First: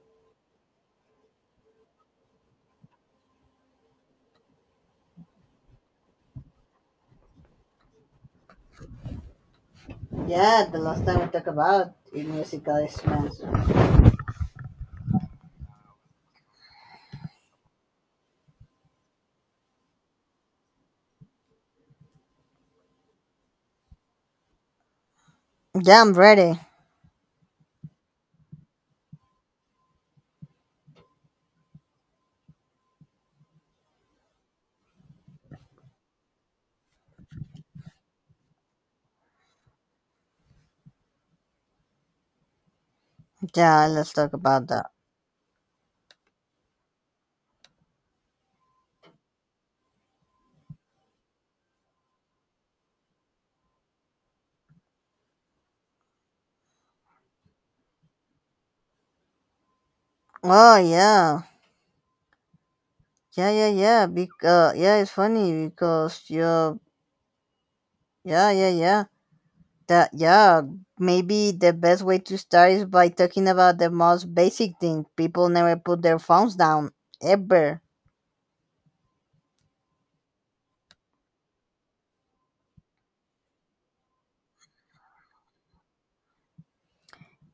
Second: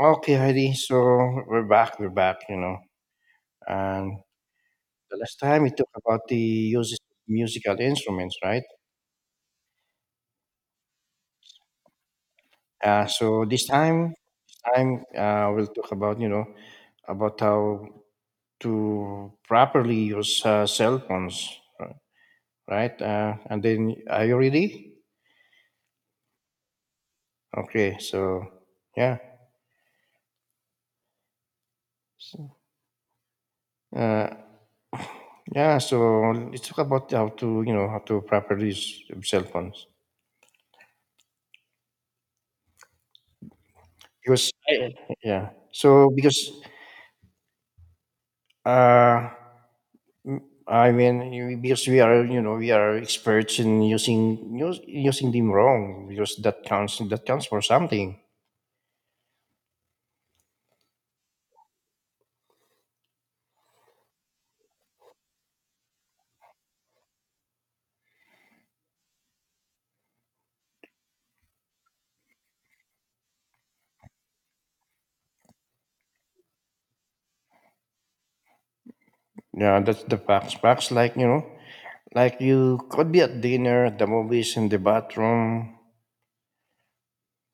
Okay, Heidi. So we're back. We're back. And the last time we talked about the uses of musical instruments, right? Yeah, the last time we talked about in musical Uh, instruments. so this time, we'll talk about about how to properly use cell phones, right? And then, are you ready? Yeah, I'm ready. Okay. So yeah, So, uh, yeah. So let's talk about how to how to properly use cell phones Yeah, let's talk because about that. I, yeah. Uh, I mean, because we are, you know, we are experts in using using them wrong because that counts for something. Oh yeah. Because it's funny because you yeah, yeah, yeah. That yeah, maybe the best way to start is by talking about the most basic thing. People never put their phones down ever. Yeah, that's the facts. Facts like you could be at dinner, at the movies, in the bathroom.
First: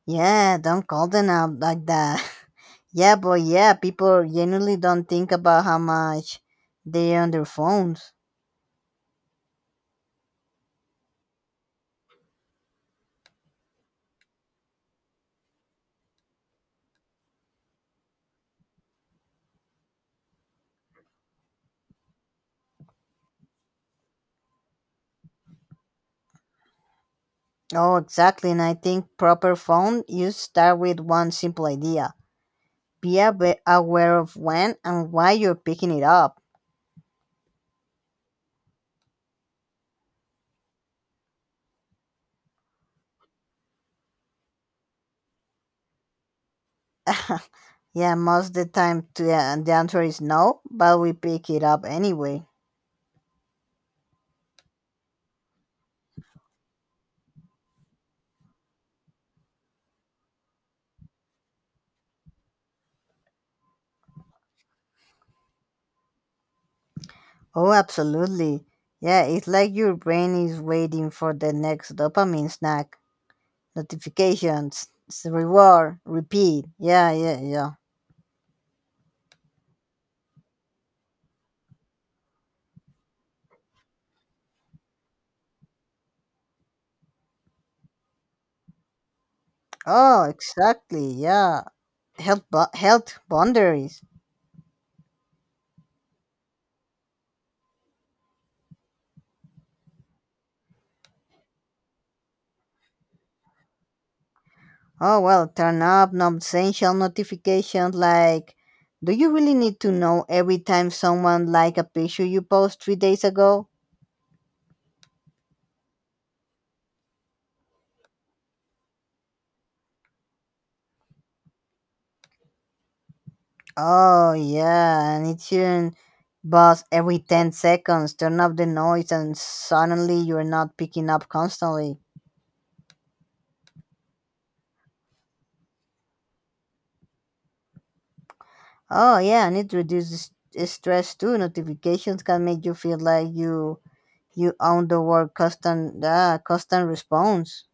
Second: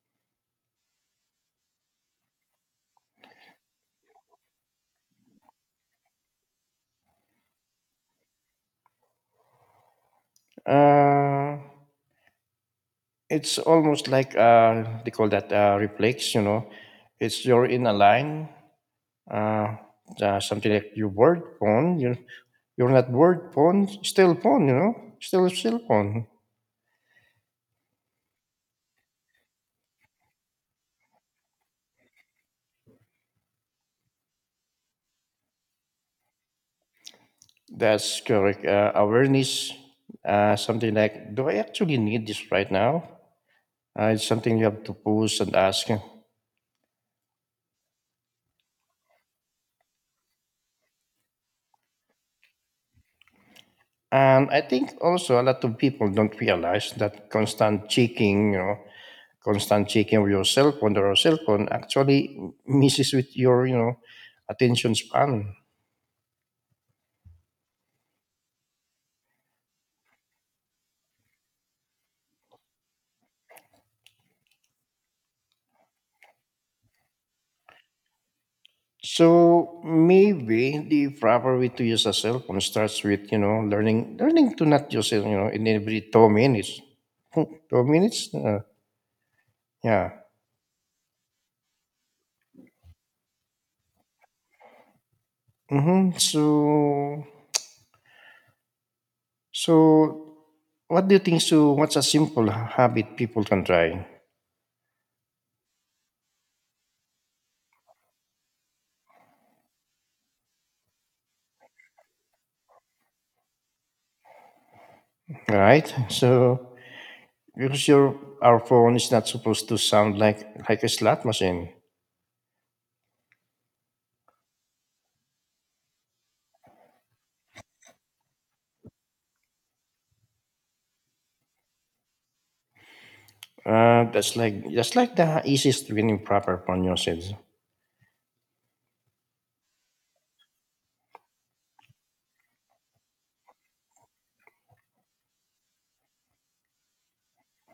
Yeah, don't call them out like that. yeah, but yeah, people generally don't think about how much they're on their phones. Uh, it's almost like they call that reflex. You know, it's you're in a line. Uh, Something like your word phone. You're not word phone, still phone. You know, still phone. Oh, exactly. And I think proper phone use start with one simple idea. Be aware of when and why you're picking it up. That's correct. Awareness, something like, do I actually need this right now? It's something you have to pose and ask. yeah, most of the time the answer is no, but we pick it up anyway. And I think also a lot of people don't realize that constant checking, you know, constant checking of your cell phone or your cell phone actually messes with your, you know, attention span. Oh, absolutely. Yeah, it's like your brain is waiting for the next dopamine snack. Notifications, reward, repeat. Yeah. So maybe the proper way to use a cell phone starts with, you know, learning to not use it, you know, in every 2 minutes. 2 minutes? Yeah. Oh, exactly. Yeah. Health, health boundaries. Mm-hmm. So, what do you think? So, what's a simple habit people can try? Oh, well, turn up non-essential notifications like, do you really need to know every time someone like a picture you post 3 days ago? Right. So, because your our phone is not supposed to sound like a slot machine. Oh, yeah, and it shouldn't buzz every 10 seconds. Turn up the noise and suddenly you're not picking up constantly. That's like that's like the easiest winning proper phone usage. Oh, yeah, and it reduces stress too. Notifications can make you feel like you own the world custom, custom response.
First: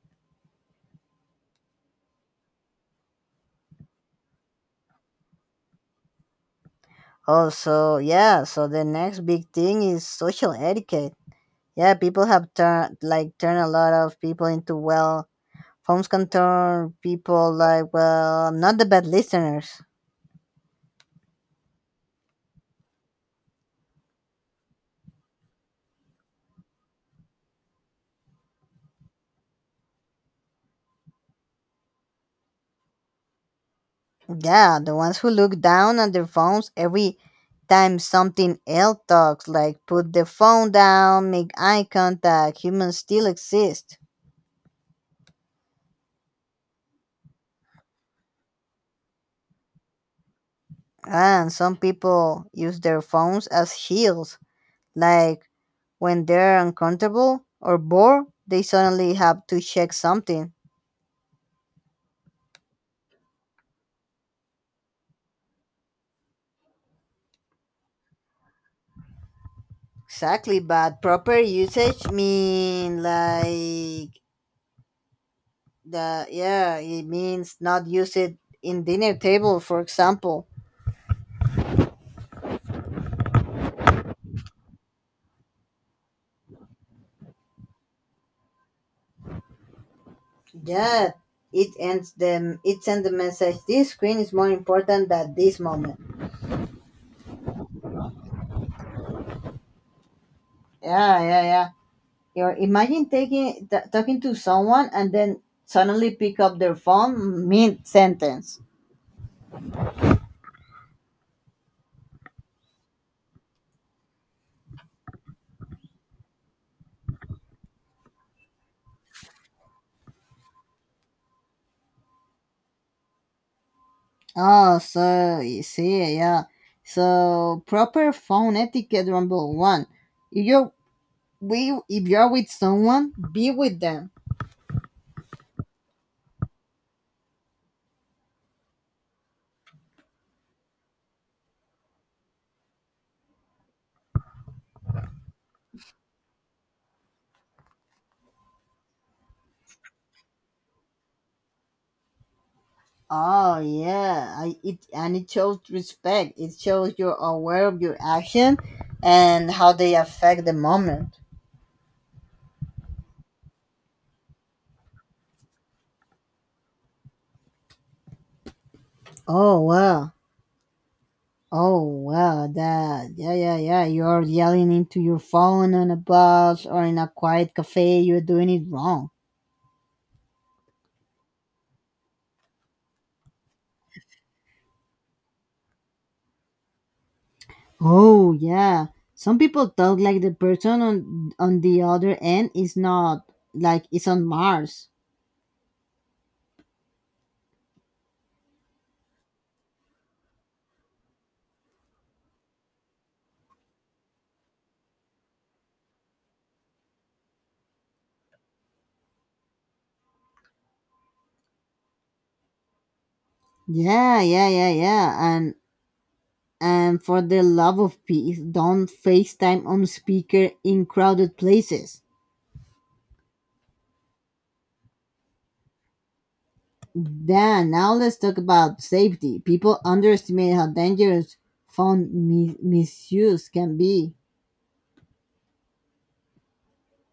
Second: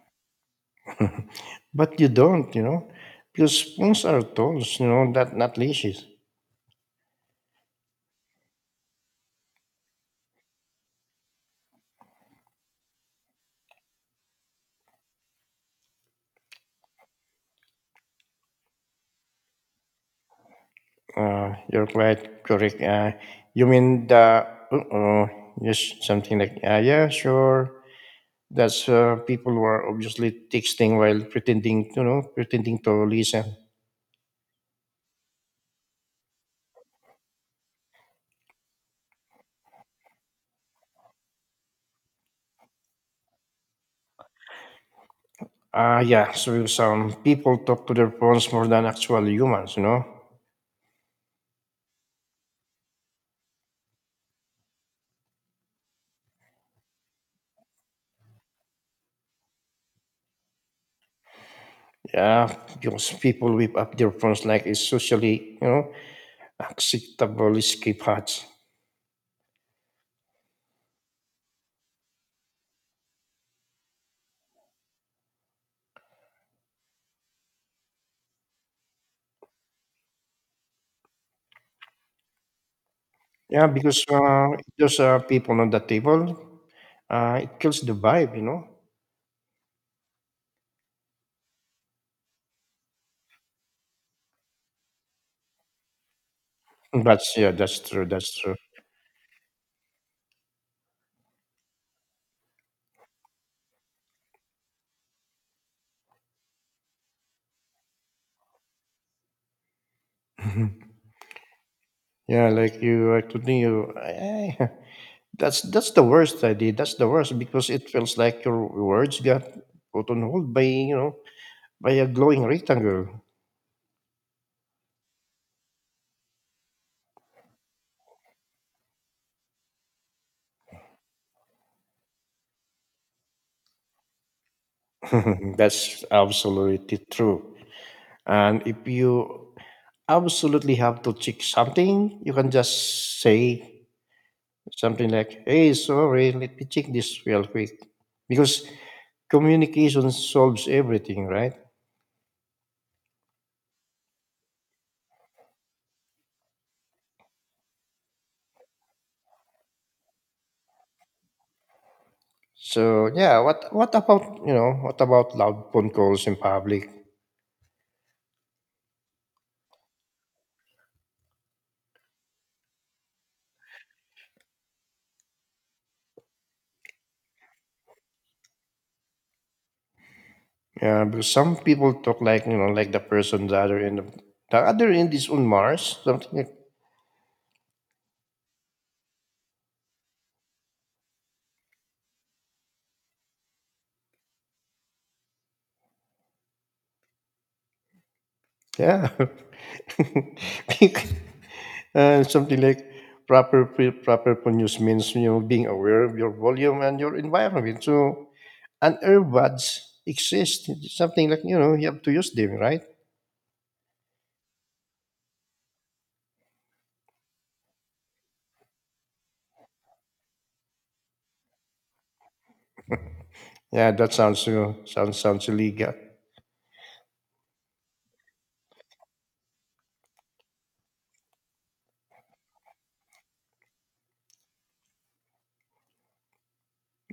But you don't, you know, because phones are tools, you know, that not leashes. Oh, so yeah, so the next big thing is social etiquette. Yeah, people have turned a lot of people into well, phones can turn people like well, not the bad listeners. You're quite correct. You mean the uh-oh, just something like yeah, sure. That's People who are obviously texting while pretending, you know, pretending to listen. Yeah, the ones who look down at their phones every time something else talks, like put the phone down, make eye contact. Humans still exist, Ah, yeah. So some people talk to their phones more than actual humans, you know. and some people use their phones as shields, like when they're uncomfortable or bored, they suddenly have to check something. Yeah, because people whip up their phones like it's socially, you know, acceptable escape hatch. Exactly, but proper usage mean like the yeah, it means not use it in dinner table, for example. Yeah, because there's people on the table, it kills the vibe, you know. Yeah, it ends them. It sends the message. This screen is more important than this moment. That's yeah, that's true. That's true. Yeah. You imagine talking to someone and then suddenly pick up their phone mid sentence. yeah, like you, I told you. I, That's the worst idea. That's the worst because it feels like your words got put on hold by you know by a glowing rectangle. Oh, so you see, yeah. So proper phone etiquette number one. If you're we if you're with someone, be with them. That's absolutely true. And if you absolutely have to check something, you can just say something like, "Hey, sorry, let me check this real quick," because communication solves everything, right? Oh yeah, it and it shows respect. It shows you're aware of your action and how they affect the moment. So yeah, what about what about loud phone calls in public? Oh wow. Oh wow, that yeah. You're yelling into your phone on a bus or in a quiet cafe. You're doing it wrong. Yeah, because some people talk like you know, like the other end is on Mars, something like Oh yeah. Some people talk like the person on the other end is not like it's on Mars. yeah, something like proper pronouns means you know being aware of your volume and your environment. So and earbuds exist. It's something like you know you have to use them, right? Yeah. And and for the love of peace, don't FaceTime on speaker in crowded places. Yeah, that sounds you know, sounds illegal. Then now let's talk about safety. People underestimate how dangerous phone misuse can be.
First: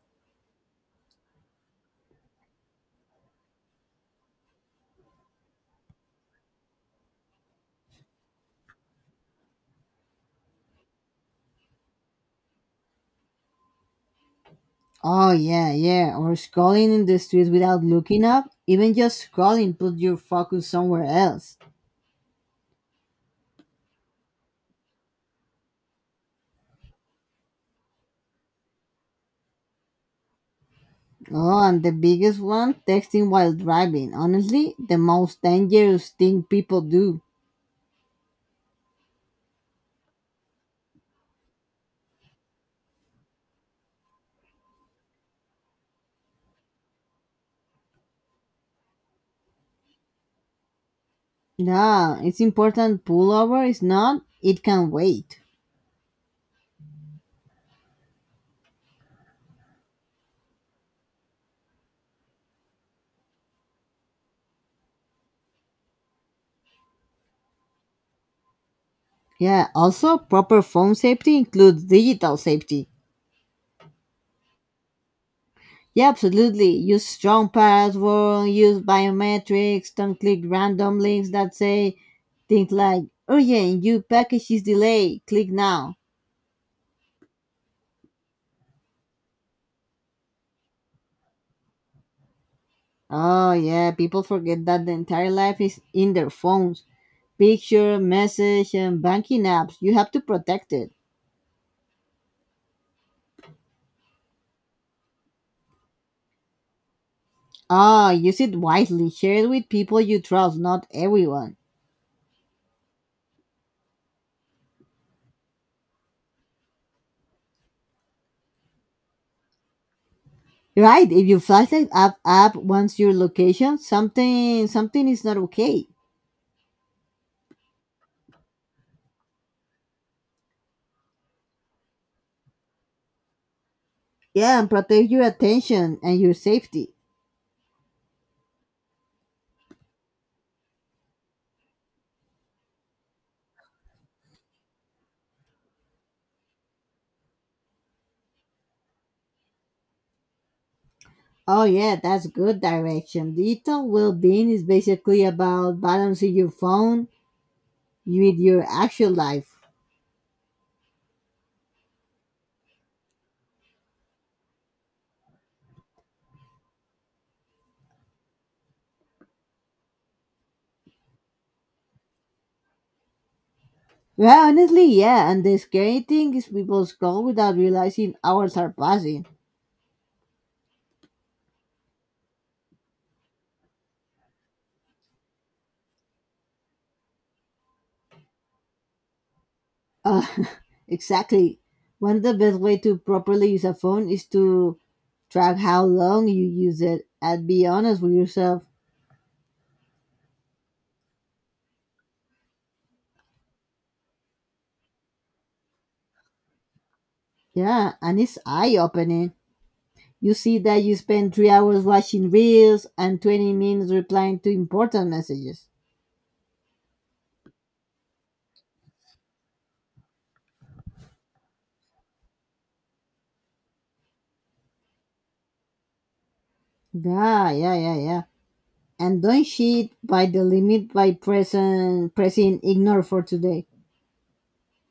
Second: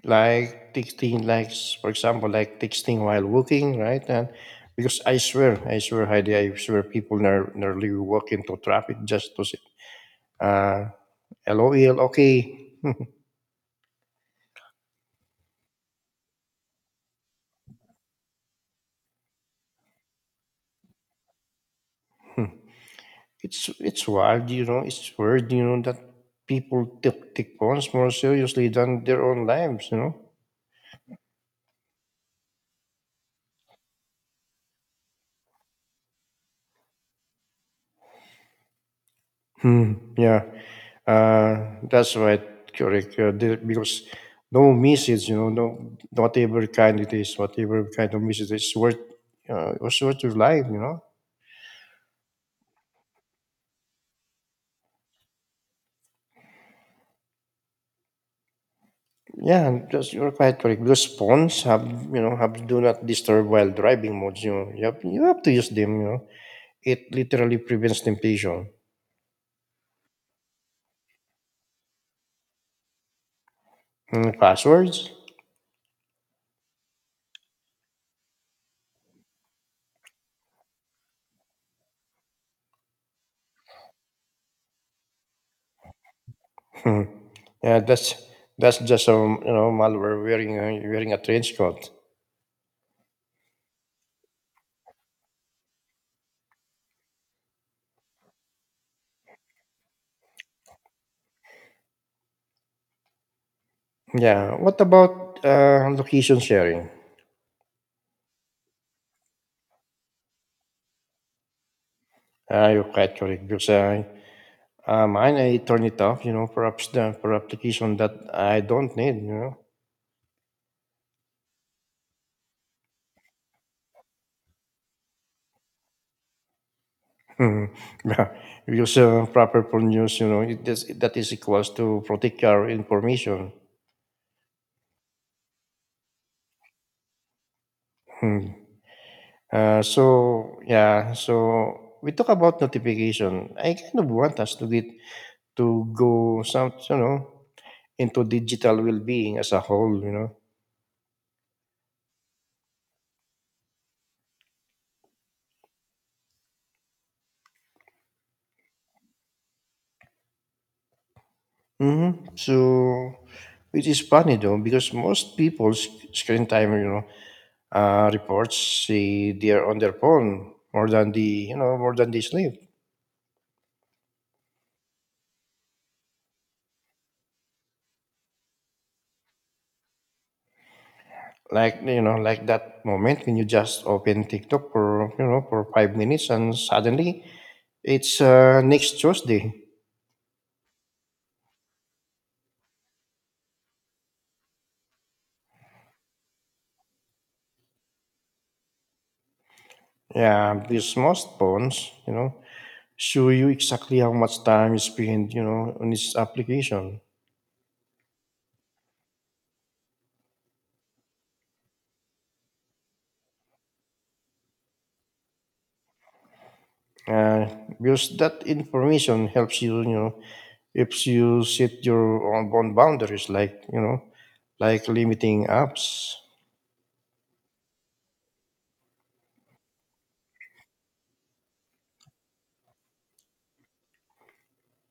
Like texting like for example like texting while walking, right? And because I swear, Heidi, I swear people nearly walk into traffic just to say uh lol, okay. Oh yeah, yeah. Or scrolling in the streets without looking up. Even just scrolling put your focus somewhere else. Hmm. It's wild, you know, it's weird, you know, that take phones more seriously than their own lives, you know. Oh, and the biggest one, texting while driving. Honestly, the most dangerous thing people do. Hmm, yeah, uh, that's right, correct. Because no message, you know, no whatever kind it is, whatever kind of message, it's worth your life, you know. Yeah, it's important pullover is not, it can wait. Yeah, and that's, you're quite correct. Because phones have, you know, have do not disturb while driving modes. You know, you have to use them. You know, it literally prevents temptation. Yeah, also proper phone safety includes digital safety. Hmm, passwords. Yeah, absolutely. Use strong password, use biometrics, don't click random links that say things like urgent, your package is delayed, click now. Hmm. Yeah, that's just a you know malware wearing a, wearing a trench coat. Oh yeah, people forget that the entire life is in their phones. Picture, message, and banking apps. You have to protect it. Yeah. What about location sharing? Ah, use it wisely. Share it with people you trust, not everyone. You're quite correct because mine I turn it off. You know, perhaps the for application that I don't need. You Right, if your flashlight app wants your location, something is not okay. know, yeah, because proper for news. You know, it is, that is equals to protect your information. Yeah, and protect your attention and your safety. Hmm. So yeah, so we talk about notification. I kind of want us to get to go some into digital well-being as a whole. You know. Oh yeah, that's good direction. Digital well-being is basically about balancing your phone with your actual life. Hmm. So it is funny though because most people's screen time, you know, reports say they're on their phone more than the more than they sleep. Well, honestly, yeah, and the scary thing is people scroll without realizing hours are passing. Like you know, like that moment when you just open TikTok for you know for 5 minutes and suddenly it's next Tuesday. Uh, exactly. One of the best way to properly use a phone is to track how long you use it and be honest with yourself. Yeah, because most phones, you know, show you exactly how much time you spend, you know, on this application. Yeah, and it's eye opening. You see that you spend 3 hours watching reels and 20 minutes replying to important messages. Uh, because that information helps you, you know, if you set your own boundaries, like you know, like limiting apps. Yeah. And don't cheat by the limit by pressing ignore for today.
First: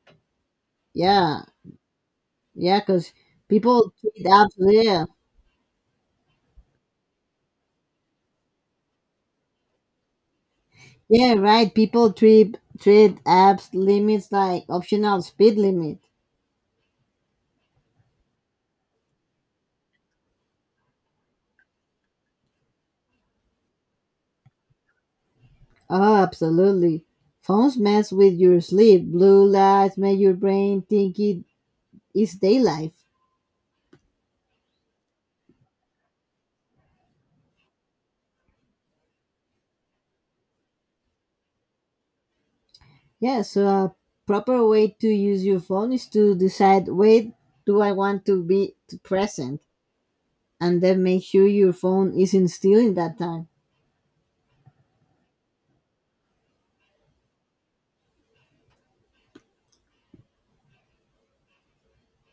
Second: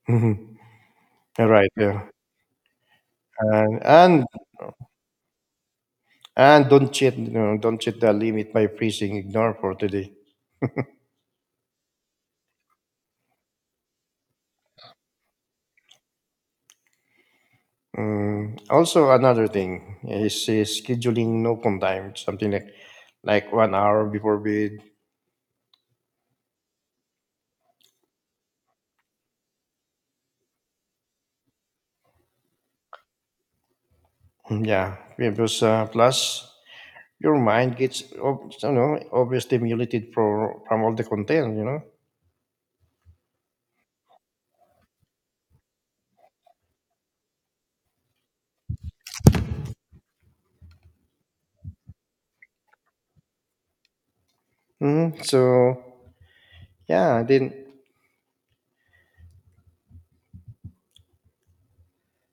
Mhm. Yeah, Right. Yeah. yeah, because And people and treat apps, yeah. and don't cheat. You know, don't cheat the limit by pressing ignore for today. Yeah, right. People trip trade apps limits like optional speed limit. Mm, also, another thing is scheduling no phone time, something like 1 hour before bed. Oh, absolutely. Phones mess with your sleep. Blue lights make your brain think it is daylight. Mm, yeah, because plus your mind gets you know overstimulated for from all the content, you know. Yeah, so a proper way to use your phone is to decide wait, do I want to be present, and then make sure your phone isn't still in that time. Hmm. So yeah, then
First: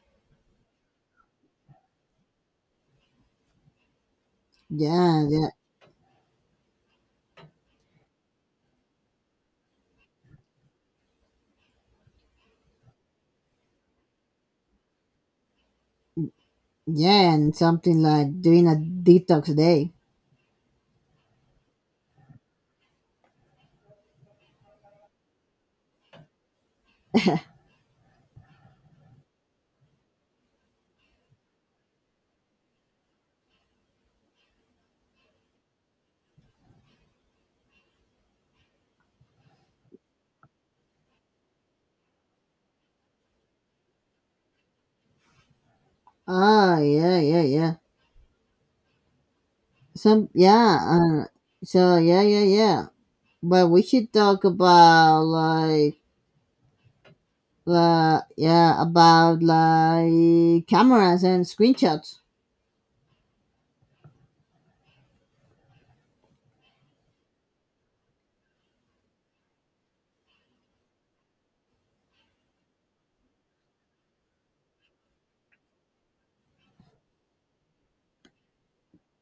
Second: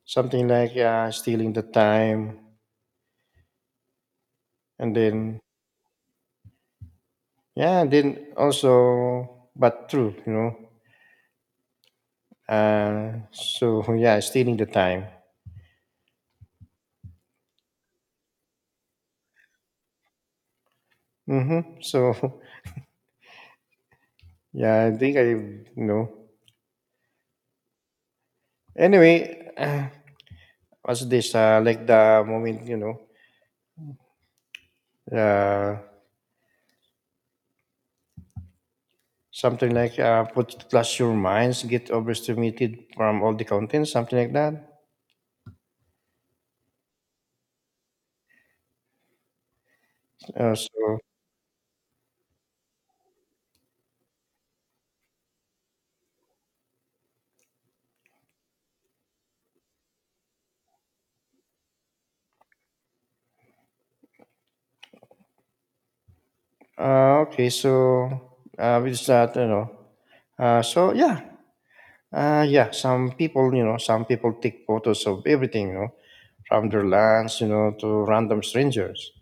Something like, stealing the time and Yeah, then yeah, yeah, then also but true, you know. Yeah, stealing the time. yeah, and something like doing a detox day. Mhm. So yeah, I think I you know. Anyway, what's this? Like the moment, you know, uh, something like put plus your minds get overstimulated from all the content, something like that. Oh, Some Uh, yeah, so uh, yeah. But we should talk about like yeah, about like cameras and screenshots. Okay, so with that, you know. Uh, so yeah, yeah, some people, you know, some people take photos of everything, you know, from their lands, you know, to random strangers.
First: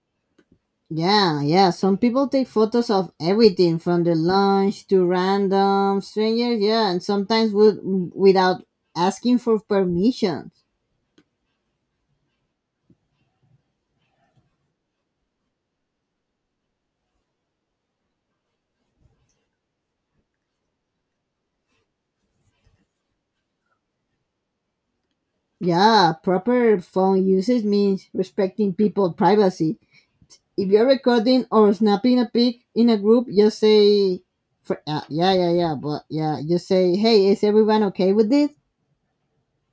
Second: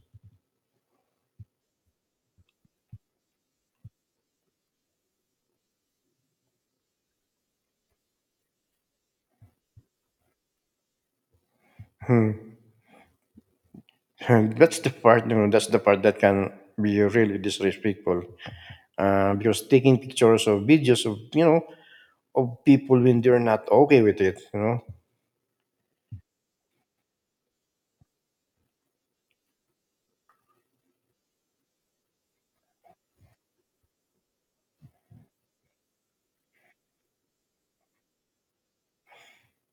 Yeah. Some people take photos of everything from the lunch to random strangers. Yeah, and sometimes without asking for permission. Hmm. That's the part, you know, that's the part that can be really disrespectful. Because taking pictures or videos of, you know, of people when they're not okay with it, you know. Yeah, proper phone usage means respecting people's privacy. If you're recording or snapping a pic in a group, just say, for, yeah, yeah, yeah, but yeah, just say, hey, is everyone okay with this?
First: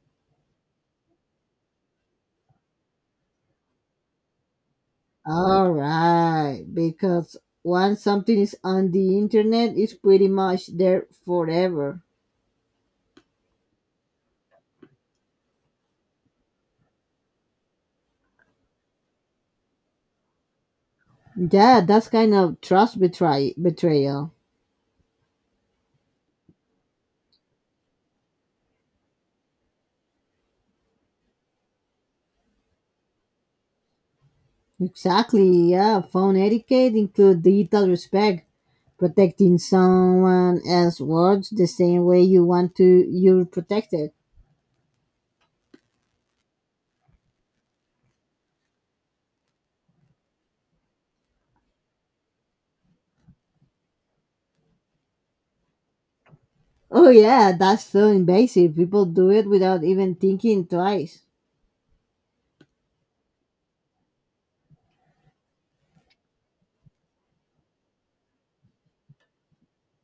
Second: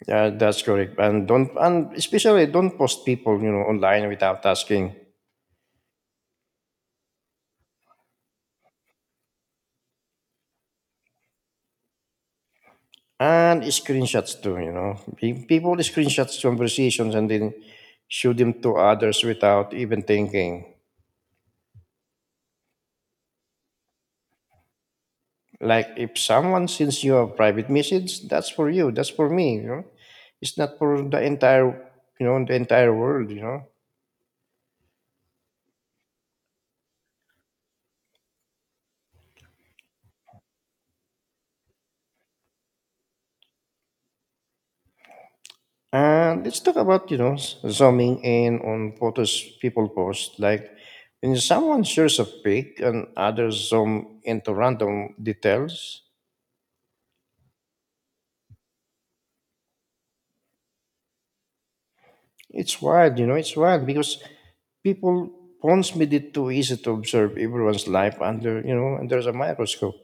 Yeah, that's correct. And don't, and especially don't post people, you know, online without asking. All right, because once something is on the internet, it's pretty much there forever. And screenshots too, you know. People screenshots conversations and then show them to others without even thinking. Yeah, that's kind of betrayal. Like if someone sends you a private message, that's for you. That's for me, you know. It's not for the entire, you know, the entire world, you know. Exactly, yeah. Phone etiquette includes digital respect, protecting someone else's words the same way you want to you're protected. And let's talk about, you know, zooming in on photos people post. Like when someone shares a pic and others zoom into random details, Oh yeah, that's so invasive. People do it without even thinking twice. it's wild, you know, it's wild because people phones made it too easy to observe everyone's life under you know under a microscope.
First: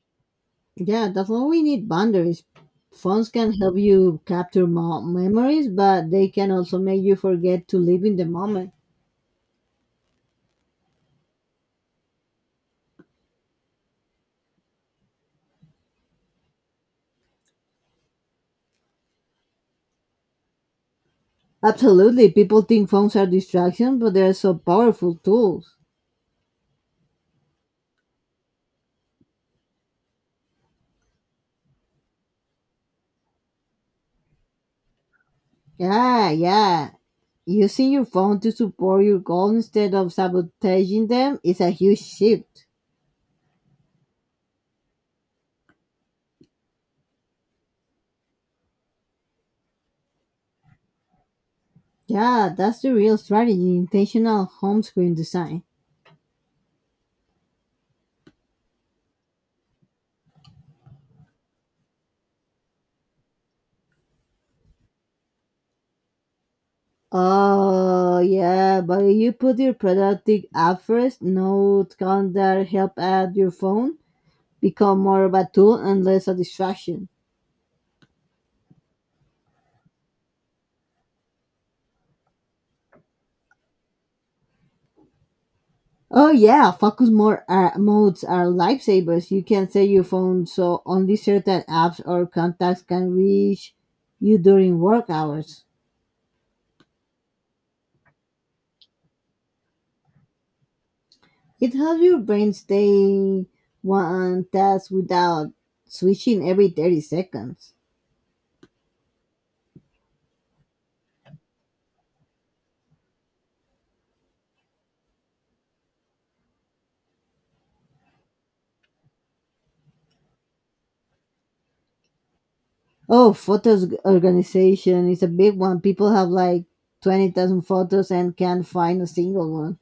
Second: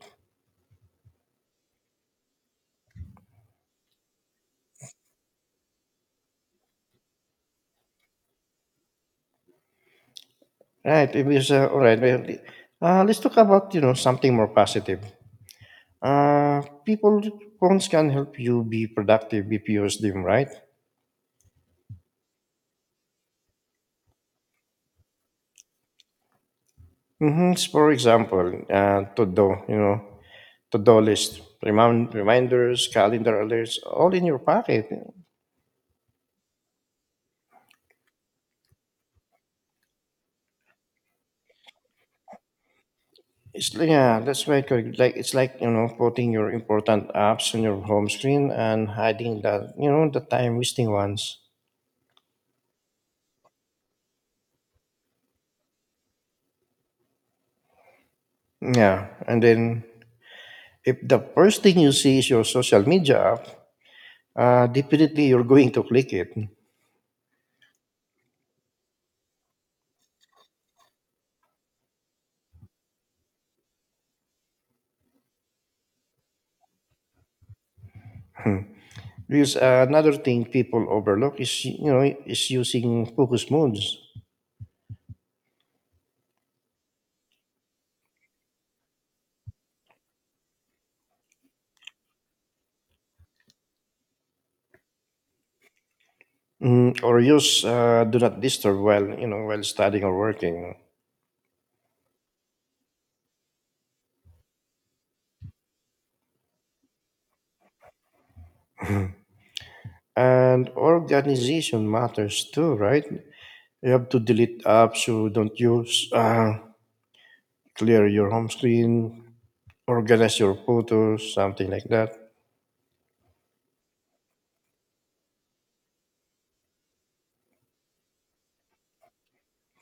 Yeah, that's why we need boundaries. Phones can help you capture memories, but they can also make you forget to live in the moment. Right it was All right, well, let's talk about you know something more positive. People Phones can help you be productive if you use them right. Absolutely, people think phones are distractions, but they're so powerful tools. Mm-hmm. For example to do you know to do list, reminders, calendar alerts, all in your pocket. Yeah, yeah. Using your phone to support your goal instead of sabotaging them is a huge shift. It's yeah, that's right, correct. Like it's like you know putting your important apps on your home screen and hiding the the time wasting ones. Yeah, that's the real strategy intentional home screen design. Yeah, and then if the first thing you see is your social media app, definitely you're going to click it. Oh yeah, but if you put your productive app first, note, calendar, help at your phone, become more of a tool and less a distraction. Hmm. Because another thing people overlook is you know is using focus modes. Oh yeah, focus more modes are lifesavers. You can set your phone so only certain apps or contacts can reach you during work hours. Mm, or use do not disturb while you know while studying or working. It helps your brain stay one task without switching every 30 seconds. And organization matters too, right? You have to delete apps you don't use, clear your home screen, organize your photos, something like that. Oh, photos organization is a big one. People have like 20,000 photos and can't find a single one.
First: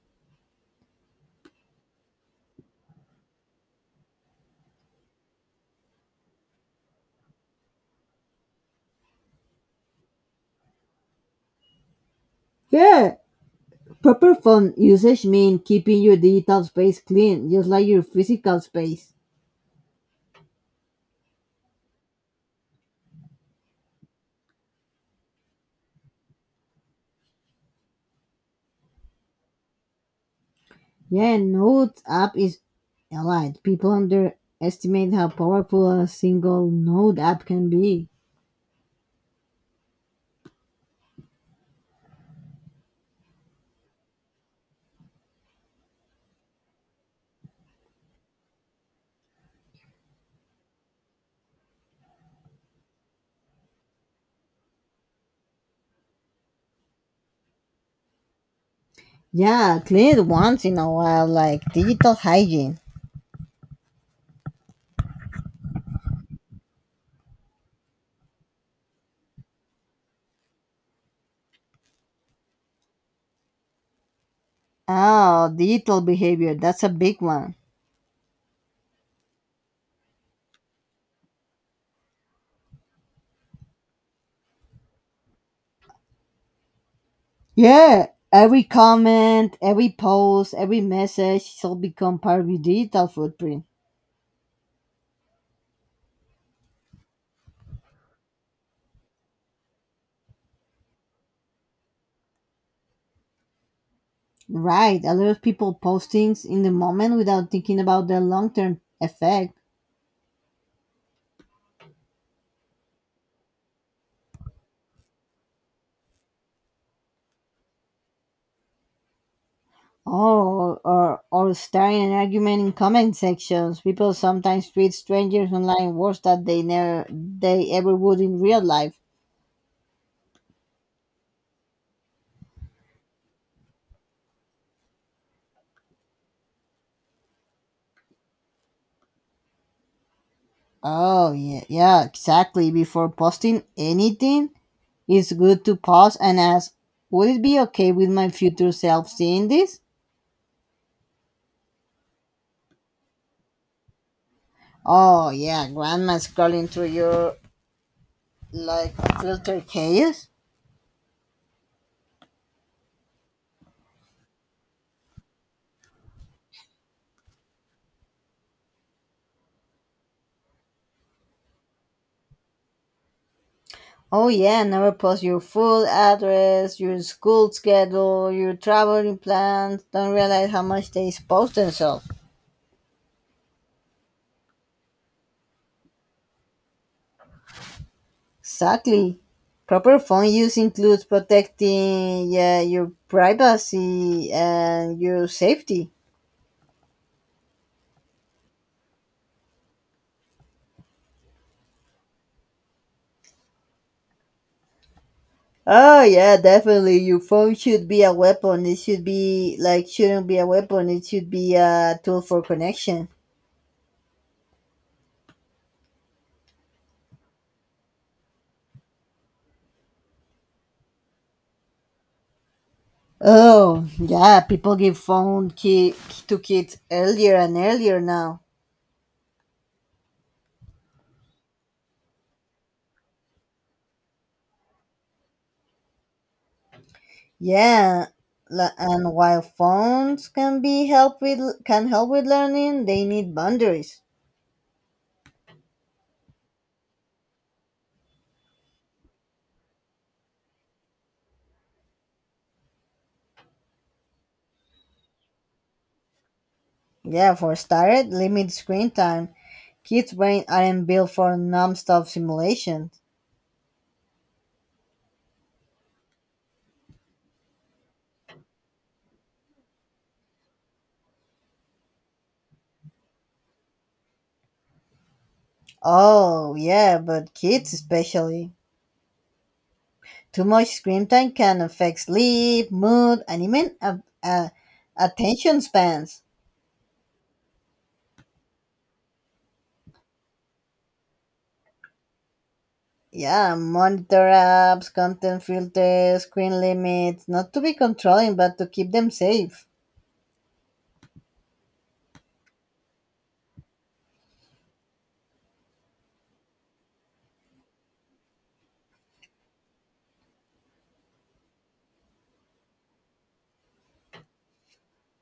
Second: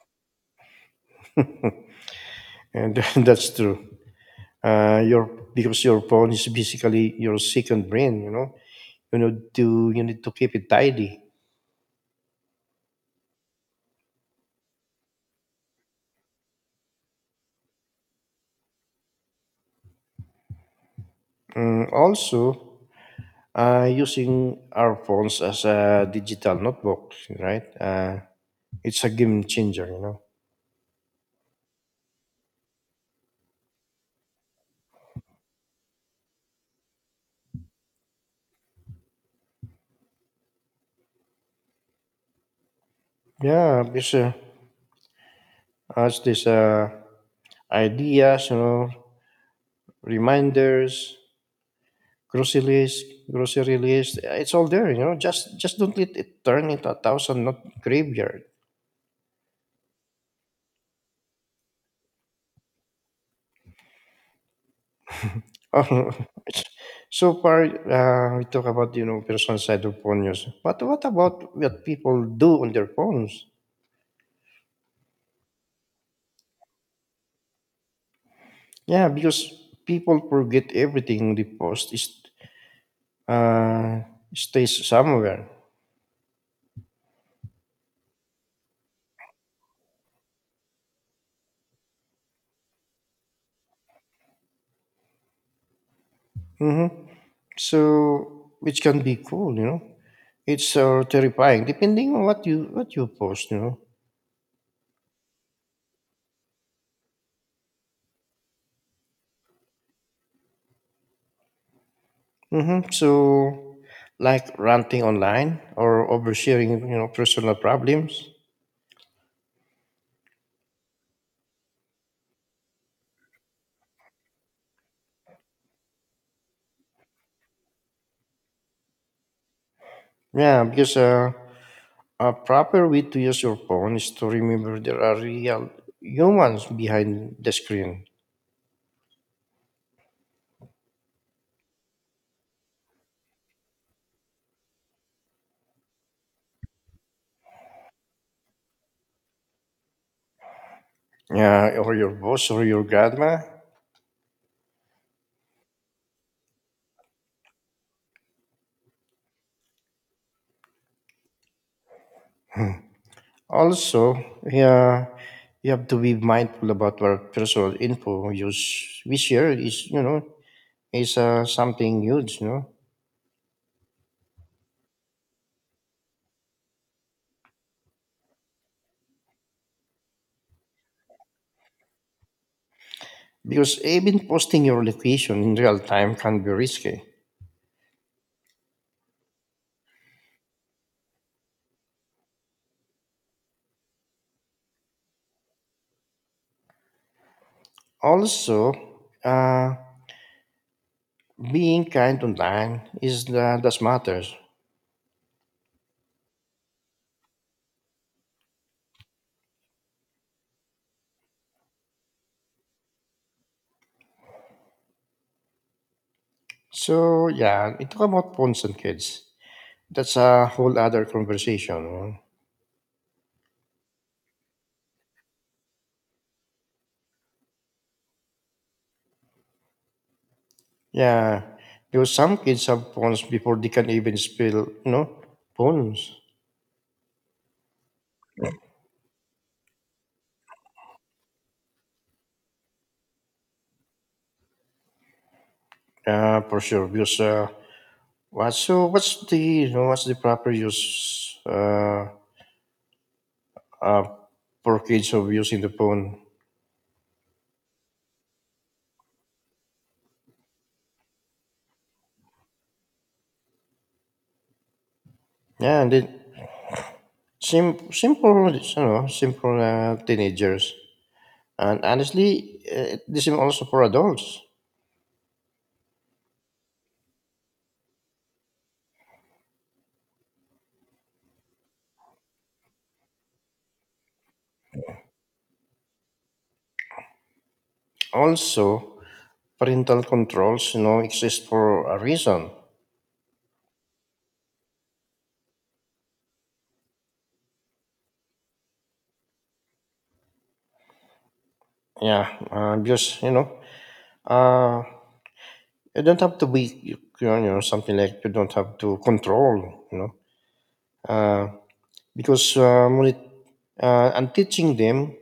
And that's true. Your Because your phone is basically your second brain. You know, you need to keep it tidy. Yeah, proper phone usage means keeping your digital space clean, just like your physical space. Mm, also, using our phones as a digital notebook, right? It's a game changer. You know. Yeah, Notes app is allied. People underestimate how powerful a single Node app can be. Yeah, because as this ideas, you know, reminders, grocery list, grocery list. It's all there, you know. Just don't let it turn into a thousand not graveyard. Yeah, clean it once in a while, like digital hygiene. Oh, so far, we talk about you know personal side of phone use. But what about what people do on their phones? Oh, digital behavior, that's a big one. Yeah, because people forget everything they post is uh, stays somewhere. Yeah, every comment, every post, every message is all become part of your digital footprint. Hmm. So which can be cool, you know. It's terrifying depending on what you post, you know. Right, a lot of people post things in the moment without thinking about the long term effect. Mm-hmm. So, like ranting online or oversharing, you know, personal problems. Oh, or starting an argument in comment sections. People sometimes treat strangers online worse than they never they ever would in real life. Yeah, because a proper way to use your phone is to remember there are real humans behind the screen. Oh yeah, yeah, exactly. Before posting anything, it's good to pause and ask, would it be okay with my future self seeing this? Yeah, or your boss or your grandma. Oh yeah, grandma scrolling through your like filter case. Also, yeah, you have to be mindful about our personal info use. We share is, you know, is something huge, you know, Oh yeah, never post your full address, your school schedule, your traveling plans. Don't realize how much they expose themselves. because even posting your location in real time can be risky. Exactly. Proper phone use includes protecting yeah your privacy and your safety. Also uh, being kind online is the, that matters. Oh yeah, definitely. Your phone should be a weapon. It should be like shouldn't be a weapon. It should be a tool for connection. So yeah, and talk about phones and kids, that's a whole other conversation, you know. Oh, yeah, people give to kids earlier and earlier now. Yeah, because some kids have phones before they can even spell, you know phones. Yeah, and while phones can help with learning, they need boundaries. Yeah, for sure. Because what so what's the what's the proper use uh, for kids of using the phone? Yeah, for started, limit screen time. Kids' brain aren't built for non-stop simulation. Yeah, and then simple, simple teenagers. And honestly, this is also for adults. Oh, yeah, but kids especially. Too much screen time can affect sleep, mood, and even attention spans. Also, parental controls, you know, exist for a reason. Yeah, monitor apps, content filters, screen limits, not to be controlling, but to keep them safe. Yeah, because uh, you don't have to be, you know, something like you don't have to control, uh, because and teaching them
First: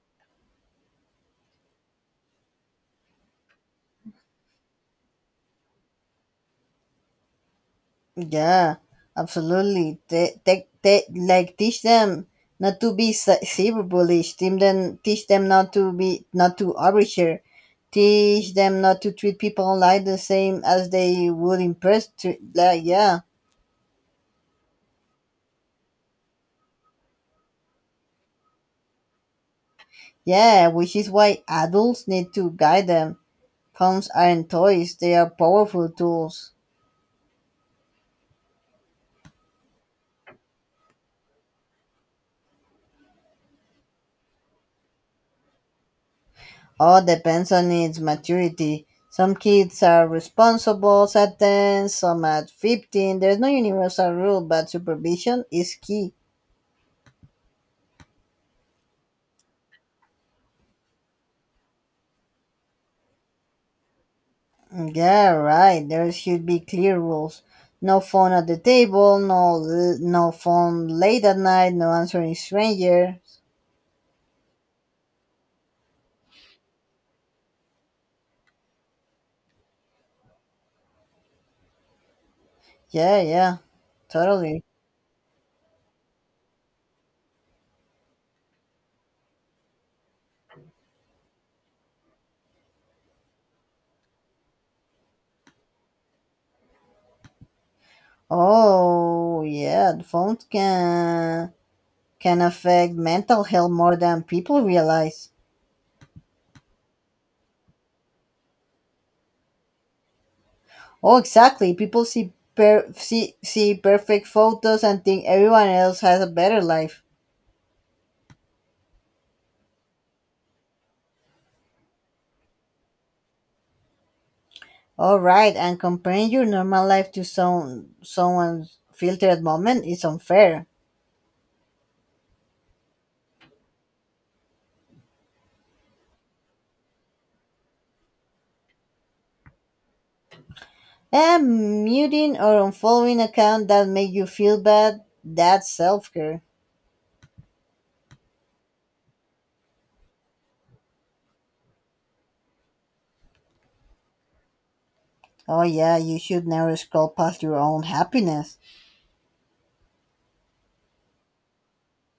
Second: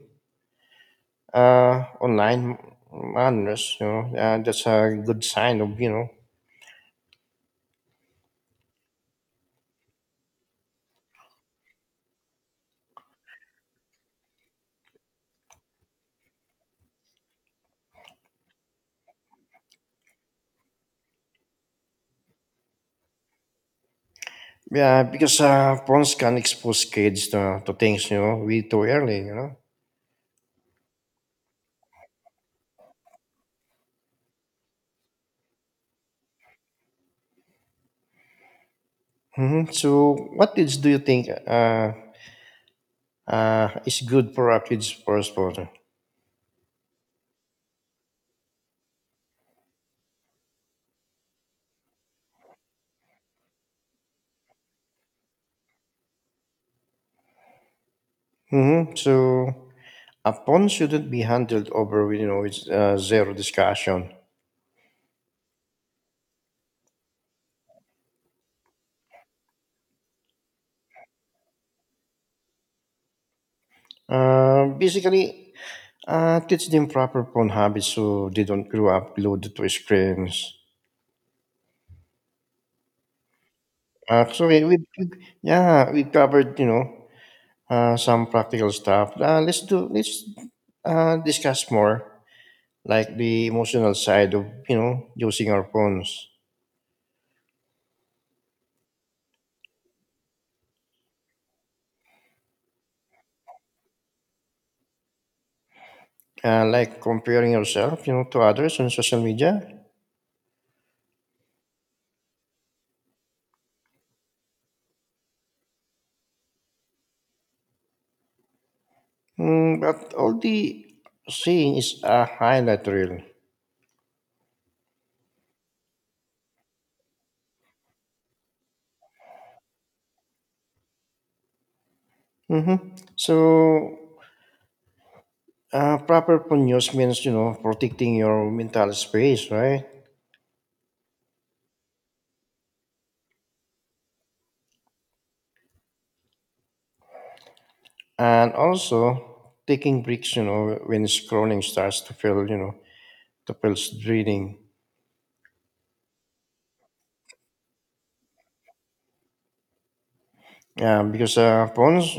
online manners, you know, that's a good sign of, you know, Yeah, absolutely. Teach them not to be cyberbullish. Teach them not to overshare. Teach them not to treat people online the same as they would in person. Yeah, yeah. Because phones can expose kids to things, you know, way too early, yeah, which is why adults need to guide them. Phones aren't toys; they are powerful tools. hmm. So, what age do you think is good for a kid's first photo? All depends on its maturity. Some kids are responsible at 10, some at 15. There's no universal rule, but supervision is key. Hmm. So, a pawn shouldn't be handled over with, with zero discussion. Yeah, right. There should be clear rules. No phone at the table, no phone late at night, no answering strangers. Basically, teach them proper pawn habits so they don't grow up glued to screens. Yeah, yeah, So totally. Yeah, we covered, some practical stuff. Let's do let's discuss more like the emotional side of, using our phones. Oh, yeah, the phones can affect mental health more than people realize. Like comparing yourself, you know, to others on social media. Oh, exactly. People see perfect photos and think everyone else has a better life. Mm, but all the seeing is a highlight reel. All right, and comparing your normal life to someone's filtered moment is unfair. Hmm. So proper ponyos means, you know, protecting your mental space, right? And muting or unfollowing account that make you feel bad, that's self care. And also taking breaks, you know, when scrolling starts to to feel draining. Oh yeah, you should never scroll past your own happiness. Yeah, because phones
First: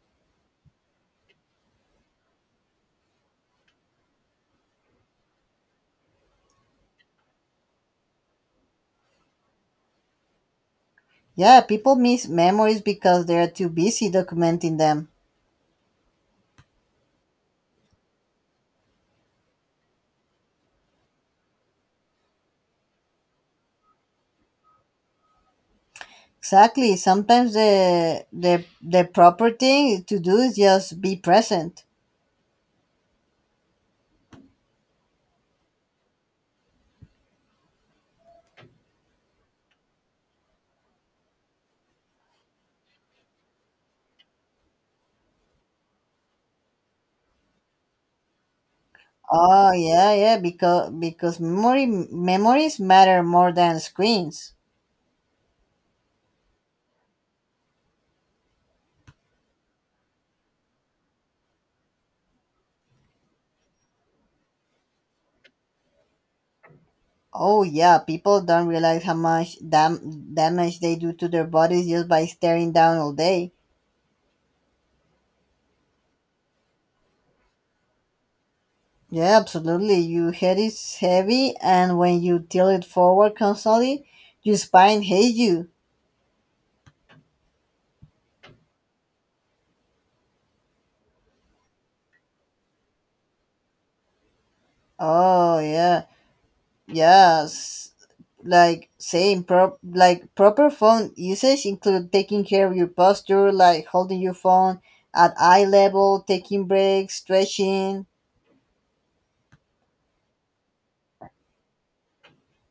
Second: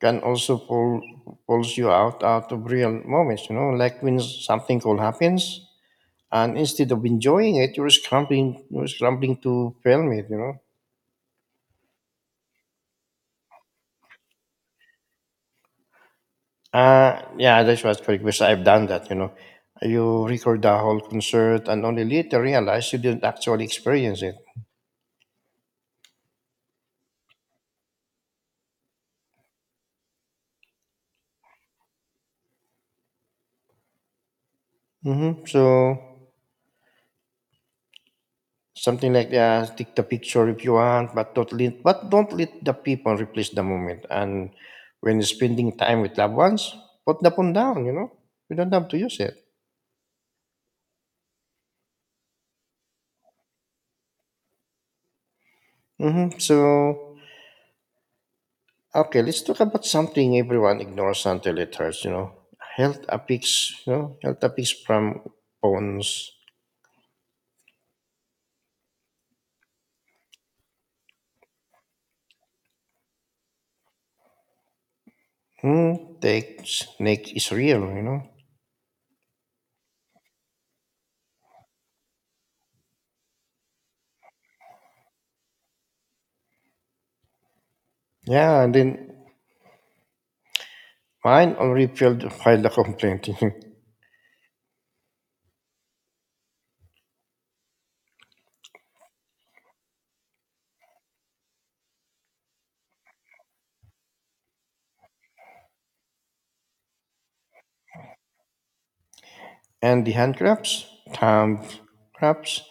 can also pulls you out of real moments, you know, like when something cool happens and instead of enjoying it, you were scrambling to film it, Yeah, people miss memories because they're too busy documenting them. Yeah, that's what's correct, because I've done that, You record the whole concert and only later realize you didn't actually experience it. Exactly. Sometimes the proper thing to do is just be present. Mm-hmm. So something like, yeah, take the picture if you want, but don't let the people replace the moment. And when spending time with loved ones, put the phone down, You don't have to use it. Oh yeah, yeah. Because memory memories matter more than screens. Mm-hmm. So okay, let's talk about something everyone ignores until it hurts, health affects from phones. Oh yeah, people don't realize how much damage they do to their bodies just by staring down all day. Hmm, takes, neck is real, Yeah, absolutely. Your head is heavy, and when you tilt it forward constantly, your spine hates you. Yeah, and then mine already failed filed file a complaint. Oh yeah. Yes, like proper phone usage include taking care of your posture, like holding your phone at eye level, taking breaks, stretching. And the hand cramps, thumb cramps,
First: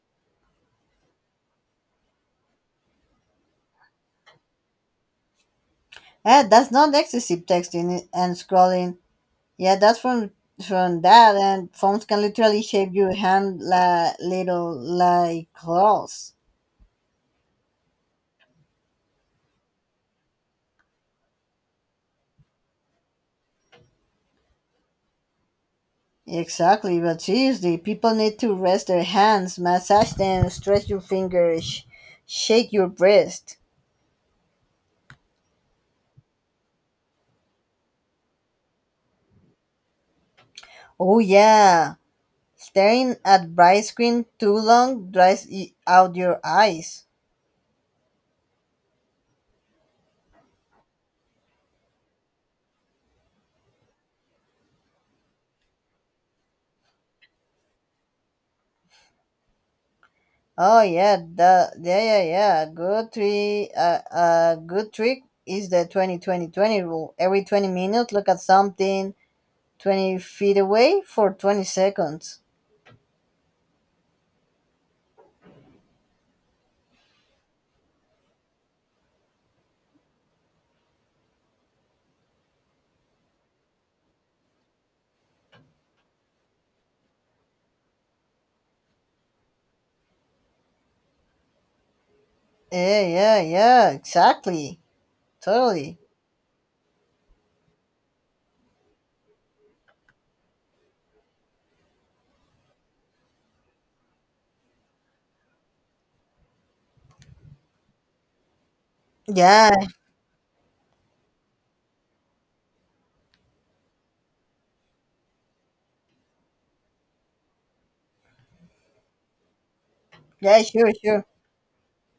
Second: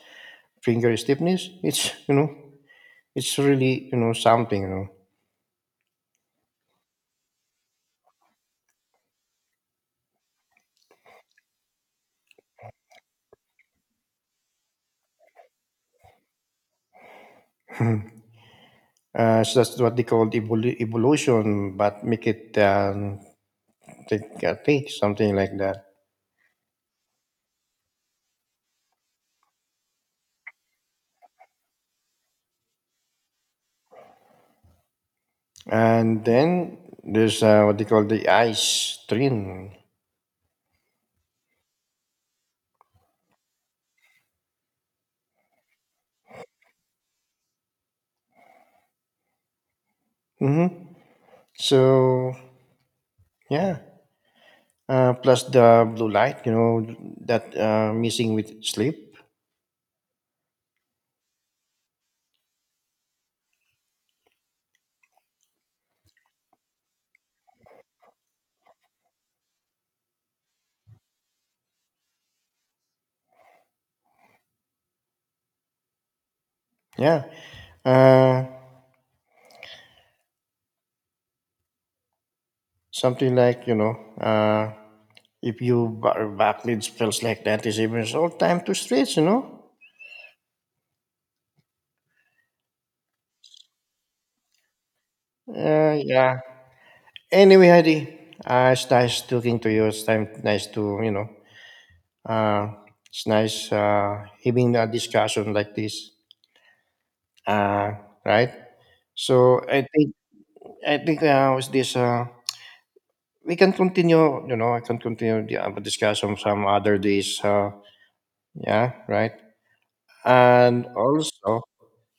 finger stiffness, it's really, you know, something, Yeah, that's not excessive texting and scrolling. Yeah, that's from that, and phones can literally shape your hand like little claws. So that's what they call evolution, but make it take, take something like that. Exactly, but seriously, people need to rest their hands, massage them, stretch your fingers, shake your wrist. And then there's what they call the ice train. Oh yeah, staring at bright screen too long dries out your eyes. Hmm. So yeah, plus the blue light, you know, that missing with sleep. Oh yeah, the yeah. Good trick. Good trick is the 20-20-20 rule. Every 20 minutes, look at something 20 feet away for 20 seconds. Yeah, uh, something like, uh, if you backlit spells like that is even all time to stretch, Yeah. Exactly. Totally. Yeah. Anyway, Heidi, it's nice talking to you. It's time nice to. Uh, it's nice having a discussion like this. Uh, right? So Yeah I think with this we can continue. You know, I can continue the discussion some other days. Yeah, right. yeah, And sure, sure. also,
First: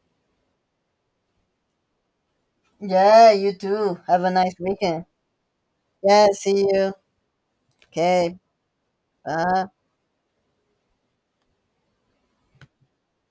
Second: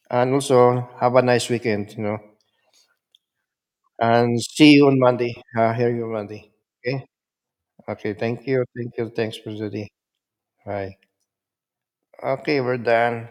and also, have a nice weekend. Yeah, you too. Have a And nice see you on weekend. Monday. Hear you on Yeah, Monday. see you. Okay. Okay. Okay, Thank you. Thank you. Thanks for bye. the day. Bye. Okay, we're done.